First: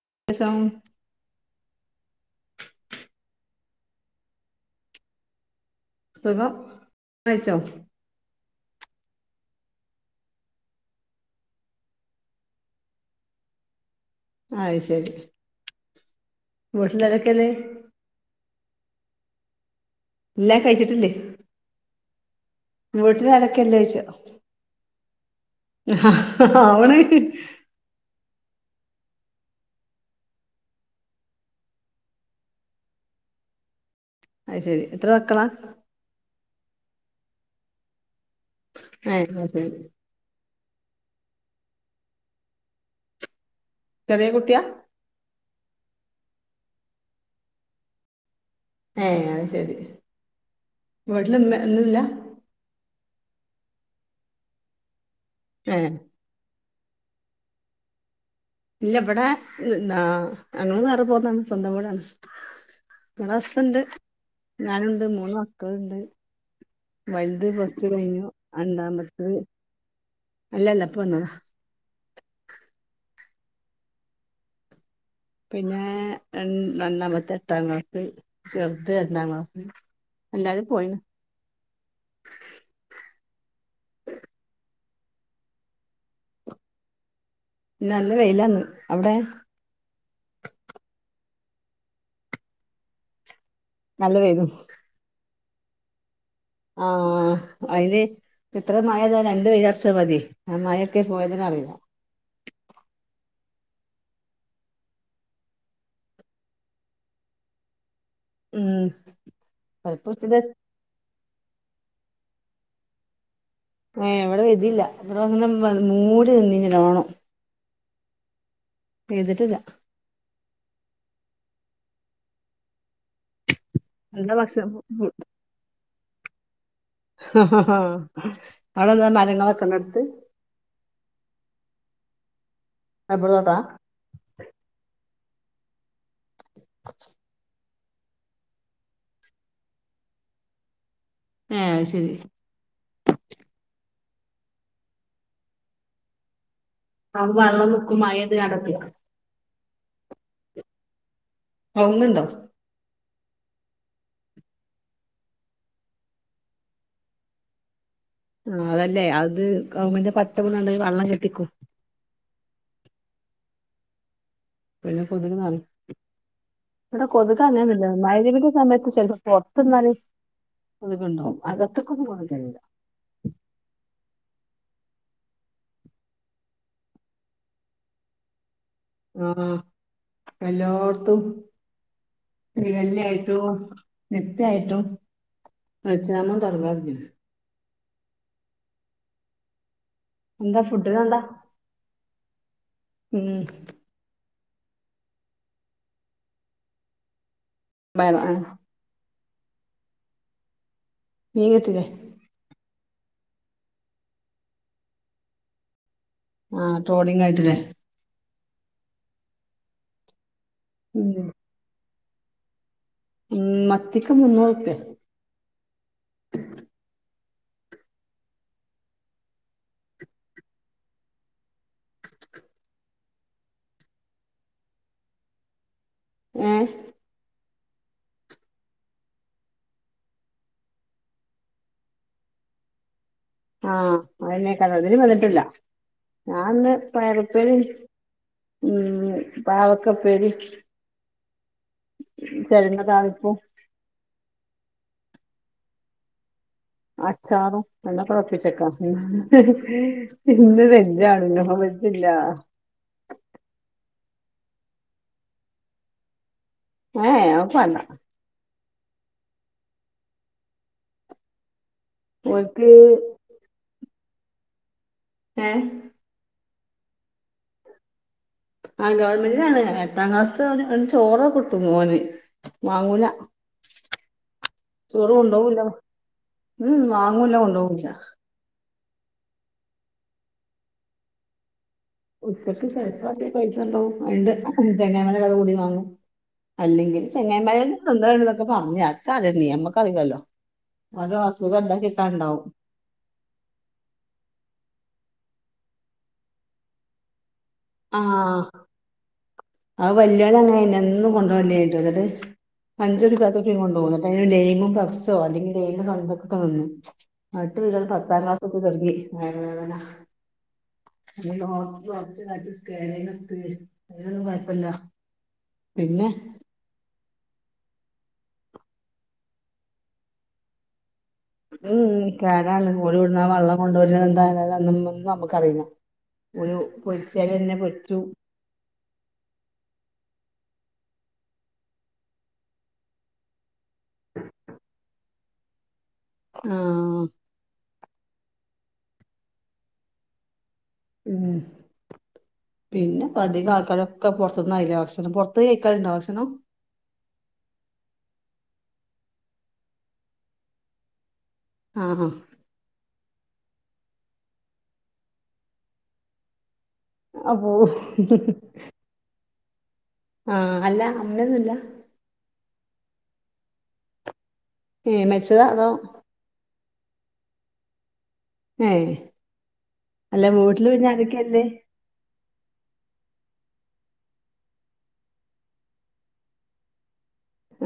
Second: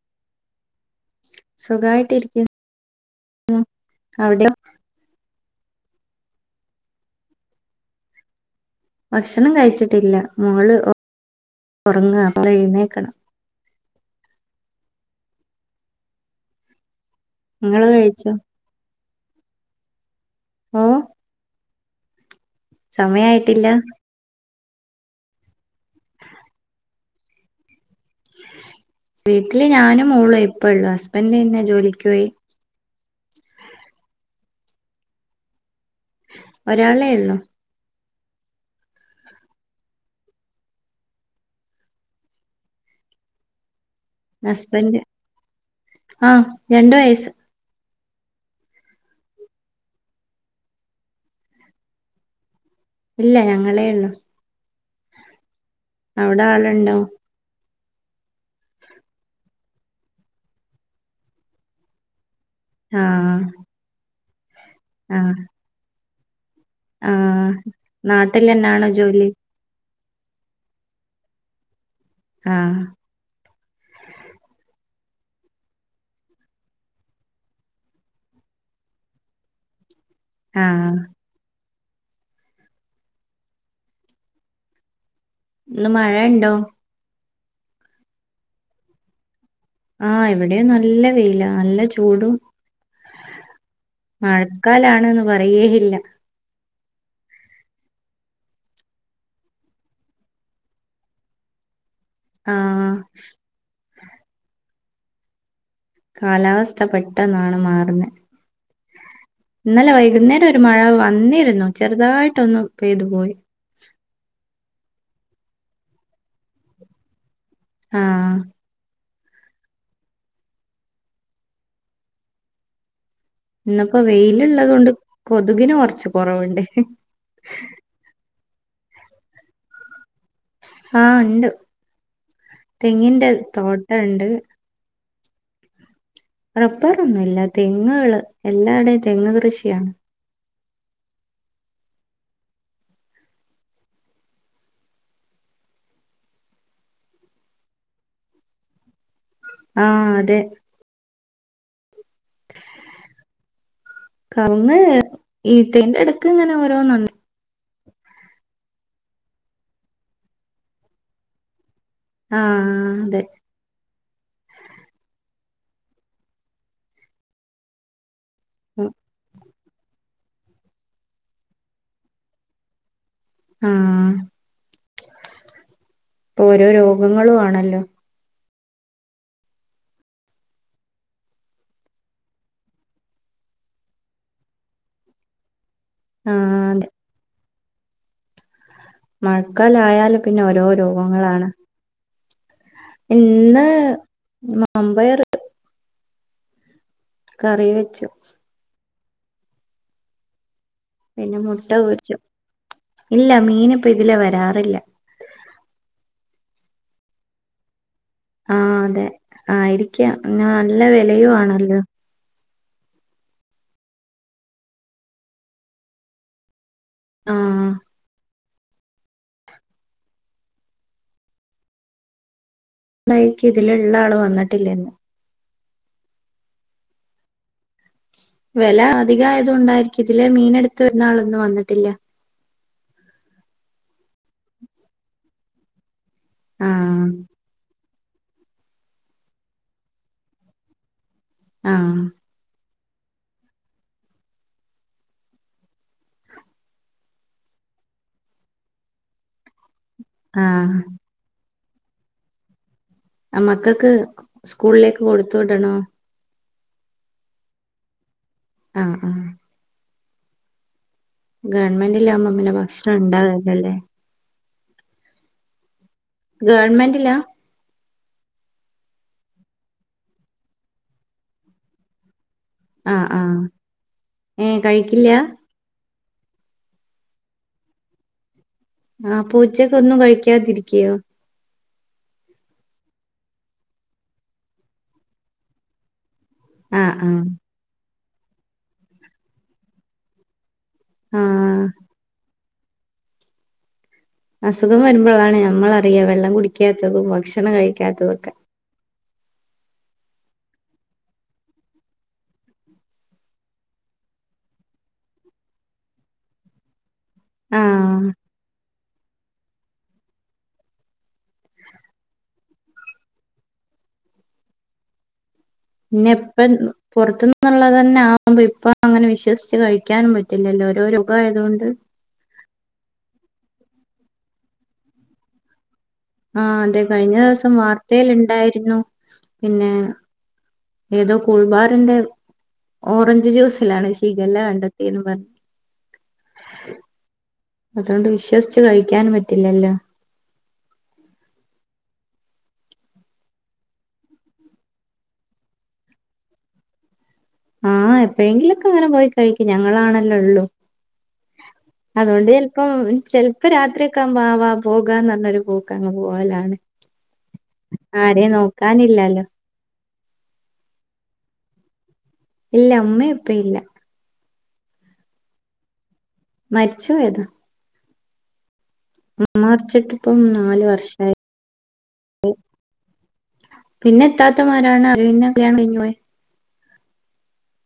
[unintelligible] അവിടെ സുഖം ക്കയ്ച്ചോ വക്ഷണം കഴിച്ചിട്ടില്ല മോള് ഒ ഒറങ്ങ എഴുന്നേക്കണം. അയ് ശരി വെട്നെല് ങ്ങള് കഴിച്ചോ? ല്ലാ ഓ കയിച്ചിട്ടില്ലേ സമയായിട്ടില്ല വീട്ട്ലാരോക്കെലോഒയ്ച്ചാ. അവന് വീട്ടില് ഞാനും മൂളു ഇപ്പളെ ഹസ്ബൻഡന്നെ ജോലിക്കോയി. അയ് ശേരി എത്ര മക്കളാ. ഒരാളേള്ളോ ങ്ങെ ആഹ് ശരി ചെറിയെ കുട്ടിയാ. ആഹ രണ്ട് വയസ്സ് ഏ അത് ശരി വീട്ട്ല് മെന്നുംല്ല ഇല്ല ഞങ്ങളേ ള്ളു ഏ അവിടെ ആ ഇണ്ടോ ഇല്ല ഇവിടെൻ ആ ഞങ്ങളും വേറെ പോന്ന്ണ് സ്വന്തം വീടാണ്. ആ ഹസ്സ്ണ്ട്. ഞാനുണ്ട് ആ മൂന്ന് മക്കളുണ്ട് ആ വലുത്പ്ലസ് ടു കഴിഞ്ഞു നാട്ടിൽ തന്നെയാണോ ജോലി രണ്ടാമത്തത് അല്ലല്ല ഇപ്പൊ വന്നതാ ആഹ പിന്നെ രണ്ടാമത്തേത് എട്ടാം ക്ലാസ് ചെറുത് രണ്ടാം ക്ലാസ് ആ അല്ലാരും പോയിണ് ഇന്ന് മഴ ഇണ്ടോ ഇന്ന് നല്ല വെയിലാന്ന് അവിടെ ആഹ എവിടെയും നല്ല വെയില നല്ല ചൂടും നല്ല വെയിലും മഴക്കാലാണ് പറയേയില്ല ആഹ അതിന് എത്ര മാഴ പയ്താലും രണ്ട് വെയിലറച്ച മതി ആ മഴൊക്കെ പോയതന്നെ അറിയില്ല ആഹ കാലാവസ്ഥ പെട്ടെന്നാണ് മാറുന്നത് ഉം ഇന്നലെ ചെലപ്പോ ഇച്ചിരി വൈകുന്നേരം ഒരു മഴ വന്നിരുന്നു ചെറുതായിട്ടൊന്ന് പെയ്തു പോയി ആഹ ഇവിടെ ഇല്ല അത് ഇങ്ങനെ മൂടി നിന്നിനി നല്ലോണം ആഹ പെയ്തിട്ടില്ല ഇന്നപ്പോ എന്താ വെയിലുള്ളത് ഭക്ഷണം കൊണ്ട് കൊതുകിനെ കുറച്ച് കുറവുണ്ട് ആഹ ആഹ അവിടെന്താ മരങ്ങളെക്കണ്ടെടുത്ത് ആഹ ഉണ്ട് റബ്ബർ തെങ്ങിന്റെ തോട്ടാ തോട്ടുണ്ട് റബ്ബർൊന്നുംല്ല തെങ്ങുകള് എല്ലാടയും തെങ്ങ് കൃഷിയാണ് ഏഹ് അത് ശരി ആ വെള്ളം മഴപെയ്തക്കണ്ട് ആഹ അതെ കൗങ്ങ് ഉണ്ടോ കൗങ്ങ് ഈത്തേന്റെ ഇടക്ക് ഇങ്ങനെ ഓരോന്നുണ്ട് ആ അതല്ലേ അത് കൗങ്ങ്ന്റെ പട്ട വീണ് ക്കാണ്ട് വെള്ളം കെട്ടിക്കും ആഹ അതെ പിന്നെ കൊതുക് നല്ലോണം ഇവിടെ കൊതുക് അങ്ങനെ ഇല്ല മഗ്‌രിബ് ന്റെ സമയത്ത് ചെലപ്പോ പുറത്തുന്നാല് അത് കണ്ടോ അകത്തേക്ക് പോകാൻ കഴിയല്ല. മ് ഓരോ രോഗങ്ങളും ആണല്ലോ. ആ എല്ലാട്ത്തും [unintelligible] ആയിട്ടോ നിത്യായിട്ടോ ആഹ് അതെ [unintelligible] മഴക്കാലായാ പിന്നെ എന്താ ഓരോ ഫുഡിനെന്താ രോഗങ്ങളാണ്. ഉം ഇന്ന് മാമ്പയറിട്ട് കറി വെച്ചു. വയറ ആ, പിന്നെ മീൻ മുട്ട കിട്ടില്ലേ പൊരിച്ചു. ഇല്ല മീനിപ്പം ഇതിലേ വരാറില്ല. ആ ട്രോളിങ് ആയിട്ടല്ലേ? ആ അതെ ആയിരിക്കാം. പിന്നെ നല്ല വെലയും ആണല്ലോ. മ് മത്തിക്ക് മുന്നൂറുപ്യ ആ നയിക്ക് ഇതിലുള്ള ആള് വന്നിട്ടില്ലിന്ന്. ങേ വെല അധികായതൊണ്ടായിരിക്കും ഇതിലേ മീനെടുത്ത് വരുന്നാള് വന്നിട്ടില്ല. ആ അയനെക്കാ അതിലും വന്നിട്ടില്ല. ഞാൻന്ന് ആഹ് പയറുപ്പേരി ഉം പാവക്ക ഉപ്പേരി ആ ദാ ഇപ്പോ അച്ചാറും [unintelligible] ഇന്ന് ആഹ് വെജാണ് നോൺ വെജ് ഇല്ലാ അ മക്കൾക്ക് സ്കൂളിലേക്ക് കൊടുത്തുടണോ ഏ അവക്ക്വേണ്ട. ആ ആ ഗവൺമെന്റിൽ ആകുമ്പോ പിന്നെ ഓൽക്ക് ഭക്ഷണം ഉണ്ടാവില്ലല്ലേ? ഏ ഗവൺമെന്റിലാ? ആ ഗവൺമെന്റിലാണ്. എട്ടാം ക്ലാസ് അവടെ ചോറ് കിട്ടും മോന്. മാങ്ങൂല ആഹ് ആഹ് ഏഹ് കഴിക്കില്ല ചോറ് കൊണ്ടോവുല്ല അവൻ. ഉം വാങ്ങും ഇല്ല കൊണ്ടുപോവും ഇല്ല. ആ അപ്പൊച്ചക്ക് ഒന്നും കഴിക്കാതിരിക്കോ? ഉച്ചയ്ക്ക് ചെലപ്പ ഇത്തിരി പൈസ കൊണ്ടോവും. [unintelligible] ചങ്ങായിമാരെല്ലാം കൂടി വാങ്ങും. ആഹ് അല്ലെങ്കിൽ ആഹ് ചങ്ങായിമാരുടേന്ന് എന്താന്നക്കെഞ്ഞ നീ നമ്മക്ക് അറിയല്ലോ അര അസുഖം ആഹ് എന്താ കിട്ടാണ്ടാവും അസുഖം വരുമ്പോൾ അതാണ് ഞമ്മളറിയാം വെള്ളം കുടിക്കാത്തതും ഭക്ഷണം കഴിക്കാത്തൊക്കെ ആ വലുയാള അങ്ങനെ എന്നും കൊണ്ടുപോയിട്ടോ എന്നിട്ട് അഞ്ചൊടി പാത്തൊട്ട കൊണ്ടു പോകട്ട് ലെയിമും പബ്സോ അല്ലെങ്കിൽ ലെയിം സ്വന്തക്കൊക്കെ നിന്നു മട്ട് വീട്ടൾ ആഹ് പത്താം ക്ലാസ് ഒക്കെ തുടങ്ങി വേഗ വേദന അ അയിനൊന്നും കുഴപ്പില്ല പിന്നെപ്പ പുറത്തന്ന് എന്നുള്ളത്തന്നെ ആകുമ്പ ഇപ്പ അങ്ങനെ വിശ്വസിച്ച് കഴിക്കാനും പറ്റില്ലല്ലോ ഓരോരോ ക്ക ആയതുകൊണ്ട് ല്ലടി വിടാ വെള്ളം കൊണ്ടുവര എന്തായ അുംന്നും നമുക്കറിയാം ആഹ അതെ കഴിഞ്ഞ ദിവസം വാർത്തൽ ഉണ്ടായിരുന്നു പിന്നെ ഏതോ കൂൾബാറിന്റെ ഓറഞ്ച് ജ്യൂസിലാണ് ഷിഗല്ല കണ്ടെത്തിയന്ന് പറഞ്ഞു ആഹ അതുകൊണ്ട് വിശ്വസിച്ച്ച് കഴിക്കാനും പറ്റില്ലല്ലോ ഉം പിന്നെപതികആൾക്കാരൊക്കെ പുറത്തന്നയില്ല ഭക്ഷണം പൊറത്ത് കഴിക്കാറുണ്ടോ ഭക്ഷണം ആഹ എപ്പോഴെങ്കിലൊക്കെ അങ്ങനെ പോയി കഴിക്കും ഞങ്ങളാണല്ലേ ഉള്ളു ആഹ് അതുകൊണ്ട് ചല്പ്പം ചെിലപ്പോ രാത്രി ഒക്കെ വാവാ പോകാ നല്ലൊരു പോക്ക് അങ്ങ് പോവലാണ് അപ്പൊ ആരേം നോക്കാനില്ലല്ലോ ആഹ അല്ല അമ്മന്നുല്ല ഇല്ല അമ്മേ ഇപ്പ ഇല്ല ഏ മെരിച്ചതാ അതോ മരിച്ച വോയതാ ഏ മ മറച്ചിട്ട് ഇപ്പം അല്ല നാല് വീട്ടില് പിന്നെ വർഷമായി ആരൊക്കെയല്ലേ പിന്നെ എത്താത്തമാരാണ്അവര് പിന്നെകല്യാണം കഴിഞ്ഞു പോയി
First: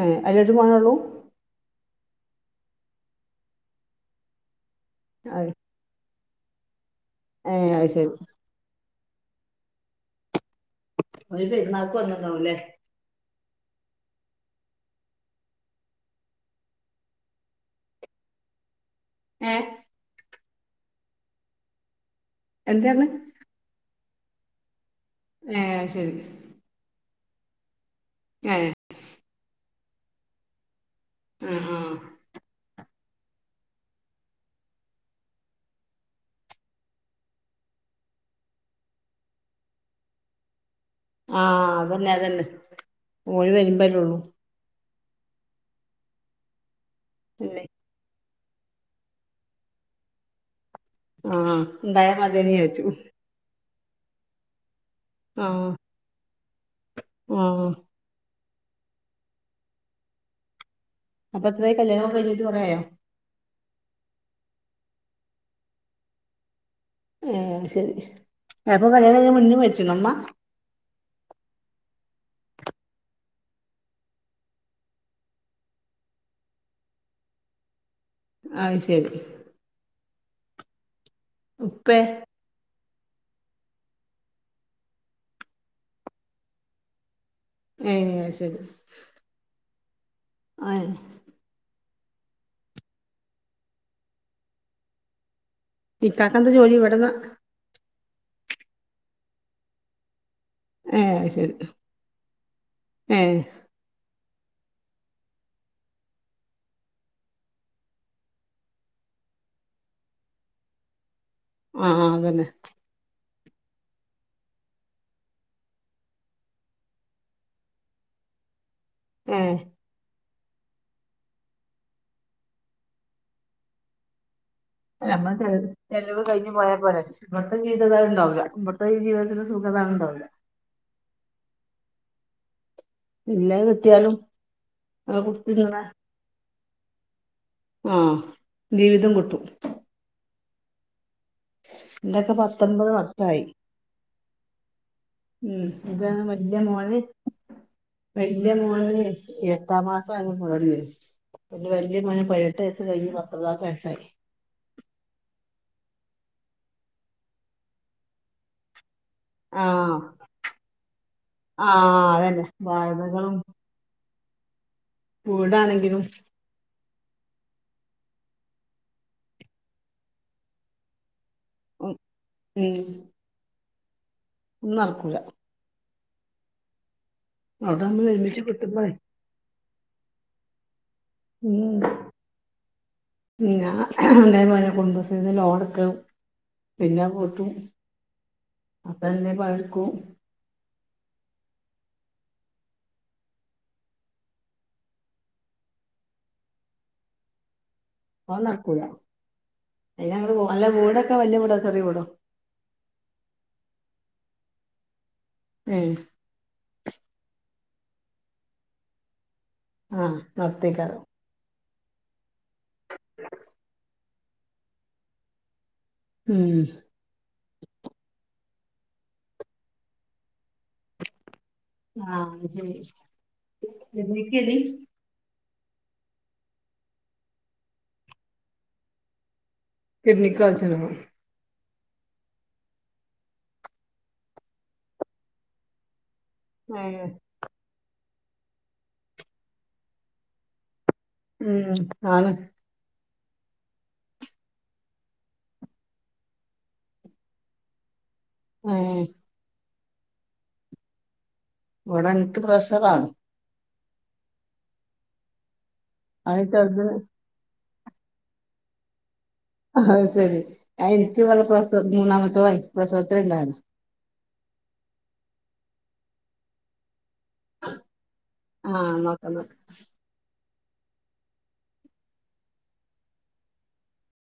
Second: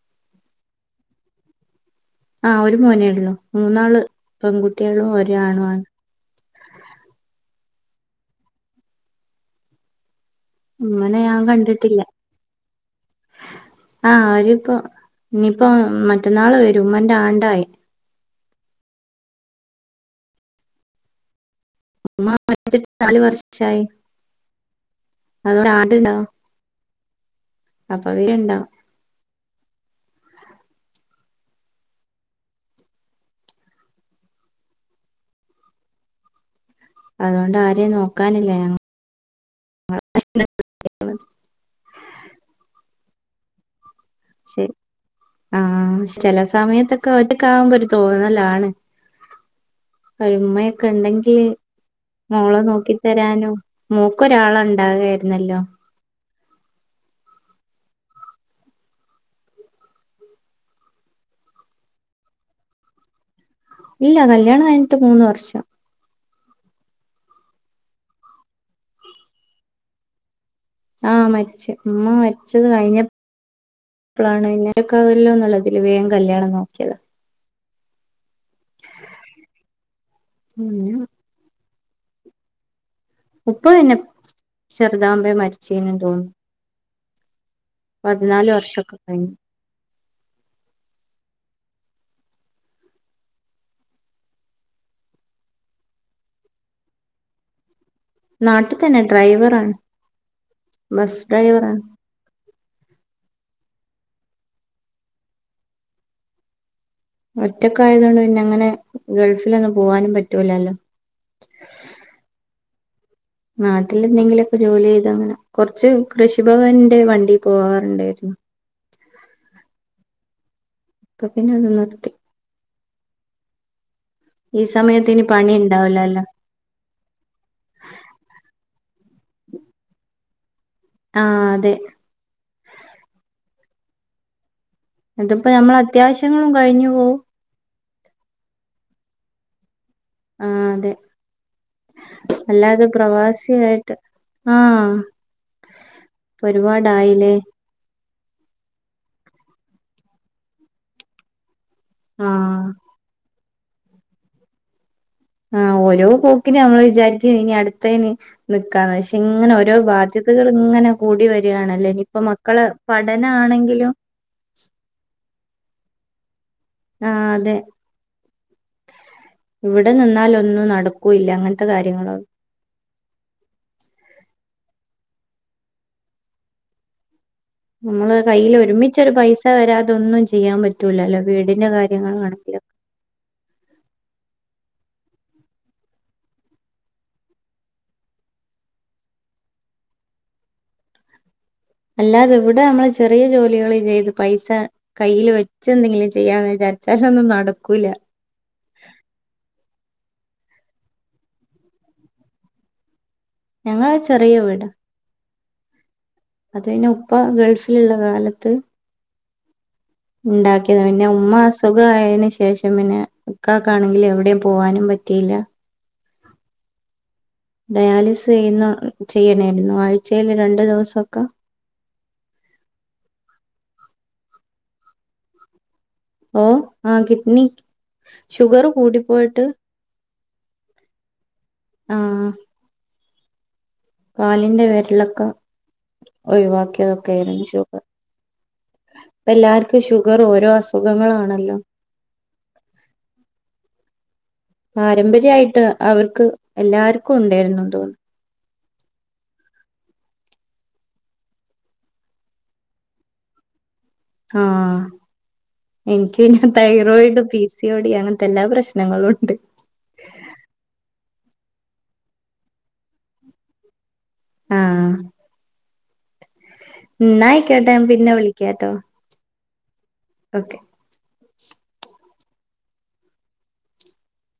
ഏ അല്ല ഒരു മണള്ളൂ ആഹ ഒരു മോനേള്ളോ മൂന്നാള് പെൺകുട്ടികളും ഒര അത് ആണു ആണ് ആ അത് ശരി അമ്മനെ ഞാൻ ഓന് പെരുന്നാക്ക് കണ്ടിട്ടില്ല വന്ന്ണ്ടാവുംല്ലേ ആഹ അവരിപ്പോ ഇനിയിപ്പോ മറ്റന്നാള് വരും ഉമ്മന്റെ ആണ്ടായി ഏഹ് അമ്മ മരിച്ചിട്ട് എന്താണ് നാല് വർഷായി ഏ അമ്മേടെ അത് ആണ്ടു ശരി അപ്പൊ ഏ വരണ്ടാവും ആഹ് ആഹ് അതോണ്ട് ആരിം നോക്കാനില്ല ഞങ്ങ [unintelligible] ആഹ് അതന്നെ അതന്നെ ഓല് വരുമ്പല്ലൊള്ളൂ ശെരി ആഹ് ചെല സമയത്തെ ക്കെ ഒ [unintelligible] അല്ലേ ക്കാവുമ്പോ ഒരു തോന്നലാ ആണ് ക്ക ഇണ്ടെങ്കി ആഹ് ഇണ്ടായാ മതിയേനി മോളെ വിചാരിച്ചു നോക്കി തരാനും മോക്കൊരാളാണ് ഉണ്ടാ കേര്ന്നല്ലോ ആ അപ്പൊ എത്രേയി കല്യാണം ഒക്കെ കൈഞ്ഞിട്ട് കൊറേയോ ഇല്ല കല്യാണം കയ്ഞ്ഞ്ട്ട് മൂന്ന് വർഷം ഏ ശരി അപ്പൊ കല്യാണം കഴി [unintelligible] മുന്നെ മരിച്ച് ക്ക്ണോമ്മ ആഹ് മരിച്ച് ഉമ്മ മരിച്ചത് കഴിഞ്ഞപ്പ്ളാണ് [unintelligible] ന്നുള്ളതില് വേം കല്യാണം നോക്കിയതാ അയ് ശരി അ ഉപ്പേ ഉപ്പ പിന്നെ ചെറ് താവുമ്പേ മരിച്ചീനും തോന്നു ഏ പതിനാല് വർഷൊക്കെ കഴിഞ്ഞു ആയ് ഇക്കാക്കെന്താ ജോലി ഇവടെ നാ നാട്ടി തന്നെ ഡ്രൈവറാണ് ഏ ബസ് അയ് ശരി ഡ്രൈവറാണ് ഏ ഒറ്റക്ക് ആയതോണ്ട് പിന്നെ അങ്ങനെ ഗൾഫിലൊന്നും പോവാനും പറ്റൂലാല്ലോ ആഹ് അതന്നെ നാട്ടില് എന്തെങ്കിലൊക്കെ ജോലി ചെയ്ത അങ്ങനെ കൊറച്ച് കൃഷിഭവന്റെ വണ്ടി പോവാറ്ണ്ടായിരുന്നു ഏഹ് ഇപ്പൊ പിന്നെ അത് നിർത്തി ഈ അല്ല സമയത്ത് ഇനി ഞമ്മളെ പണി ഉണ്ടാവില്ലല്ലോ ചെലവ് കഴിഞ്ഞ് പോയാ പോരെ ഇവിട്ത്തെ ജീവിത അത് ഇണ്ടാവൂല ഇപ്പ ഈ ജീവിതത്തിലെ സുഖതാ അഅ്ണ്ടാവൂല ആഹ് അതെ ഇല്ലഅ് കിട്ടിയാലും അത് ഇത്പ്പോ കുത്തി തിന്നണ നമ്മളെ അത്യാവശ്യങ്ങളും കഴിഞ്ഞു പോവും ആ ജീവിതം കിട്ടും ആഹ് അതെ എന്റെയൊക്കെ അല്ലാതെ പത്തൊമ്പത് വർഷായി പ്രവാസിയായിട്ട് ആഹ് ഉം ഇതാണ് വല്യ മോന് ഒരുപാടായി ലേ വല്യ മോന് എട്ടാം മാസം ആ [unintelligible] പിന്നെ വല്ല്യ മോന് ആ പയിനെട്ട് വയസ്സ് കയ്ഞ്ഞ് പ [unintelligible] ആഹ് ഓരോ പോക്കിന് നമ്മള് വിചാരിക്ക ഇനി അടുത്തതിന് നിക്കാന്ന് പക്ഷെ ഇങ്ങനെ ആ ഓരോ ബാധ്യതകൾ ഇങ്ങനെ കൂടി ആ വരികാണല്ലേ ഇനിയിപ്പോ അതന്നെ മക്കള് ബാധ്യതകളും പഠനമാണെങ്കിലും [unintelligible] കൂടാണെങ്കിലും ആഹ് അതെ ഇവിടെ നിന്നാലൊന്നും നടക്കൂല്ല അങ്ങനത്തെ ഉം കാര്യങ്ങള ഉം ഒന്നും നടക്കുല നമ്മൾ നമ്മള് ഒരുമിച്ച് കയ്യിൽ കിട്ടുമ്പോഴേ ഒരുമിച്ചൊരു പൈസ പൈസ വരാതൊന്നും ചെയ്യാൻ പ പറ്റൂലല്ലോ വീടിന്റെ ഉം കാര്യങ്ങള് നടപ്പിലാക്കാ ഞാൻ കുടുംബശ്രീന്ന് ലോണടുക്ക പിന്നെ പൂട്ടും അപ്പ എ പഴക്കും അല്ലാതെ ഇവിടെ നമ്മള് ചെറിയ ജോലികൾ ചെയ്ത് പൈസ കയ്യിൽ വെച്ച് എന്തെങ്കിലും ചെയ്യാന്ന് വിചാരിച്ച പക്ഷെ ഒന്നും നട അത് നടക്കൂല അയി അങ്ങട്ട് പോ അല്ല വീടൊക്കെ വല്ല്യ വീടോ ചെറിയ വീടോ ഞങ്ങള ചെറിയ വീടാ ഉം അതെന്ന ഉപ്പ ഗൾഫിലുള്ള കാലത്ത് ആഹ് ഉണ്ടാക്കിയത നടത്തേക്കാരം പിന്നെ ഉമ്മ സ് സുഖായേന് ശേ ശേഷം പിന്നെ ഇക്കാക്കാണെങ്കിൽ എവിടെയും പോവാനും പറ്റിയില്ല ഉം ഡയാലിസിസ് ചെയ്യണമായിരുന്നു ആഴ്ചയിൽ രണ്ടു ദിവസൊക്കെ ആഹ് അത് ശരി ഓ ആ കിഡ്നി ഷുഗർ കൂടിപ്പോയിട്ട് കിഡ്‌നിക്ക് ആഹ് കാലിന്റെ വിരലൊക്കെ ഒഴിവാക്കി ഏഹ് അതൊക്കെ ആയിരുന്നു എല്ലാവർക്കും ഷുഗർ ഓരോ അസു ഉം ആണ് പാരമ്പര്യമായിട്ട് അവർക്ക് എല്ലാർക്കും ഉണ്ടായിരുന്നു തോന്നുന്നു ആഹ് ഇവിടെ എനിക്ക് പ്രഷറാണ് ആഹ് എനിക്ക് അത് പിന്ന ചെറുതിന് തൈറോയിഡ് പി സി ഓടി, ഓടി അങ്ങനത്തെല്ലാ പ്രശ്നങ്ങളും ഉണ്ട് [unintelligible] പ്രസ മൂന്നാമത്തെ [unintelligible] പ്രസവത്തിന് ഉണ്ടായിരുന്നു ആഹ് ന്നാ ആയി കോട്ടെ ഞാ പിന്നെ വിളിക് ആഹ് നോക്കാ നോക്കാ ഓക്കേ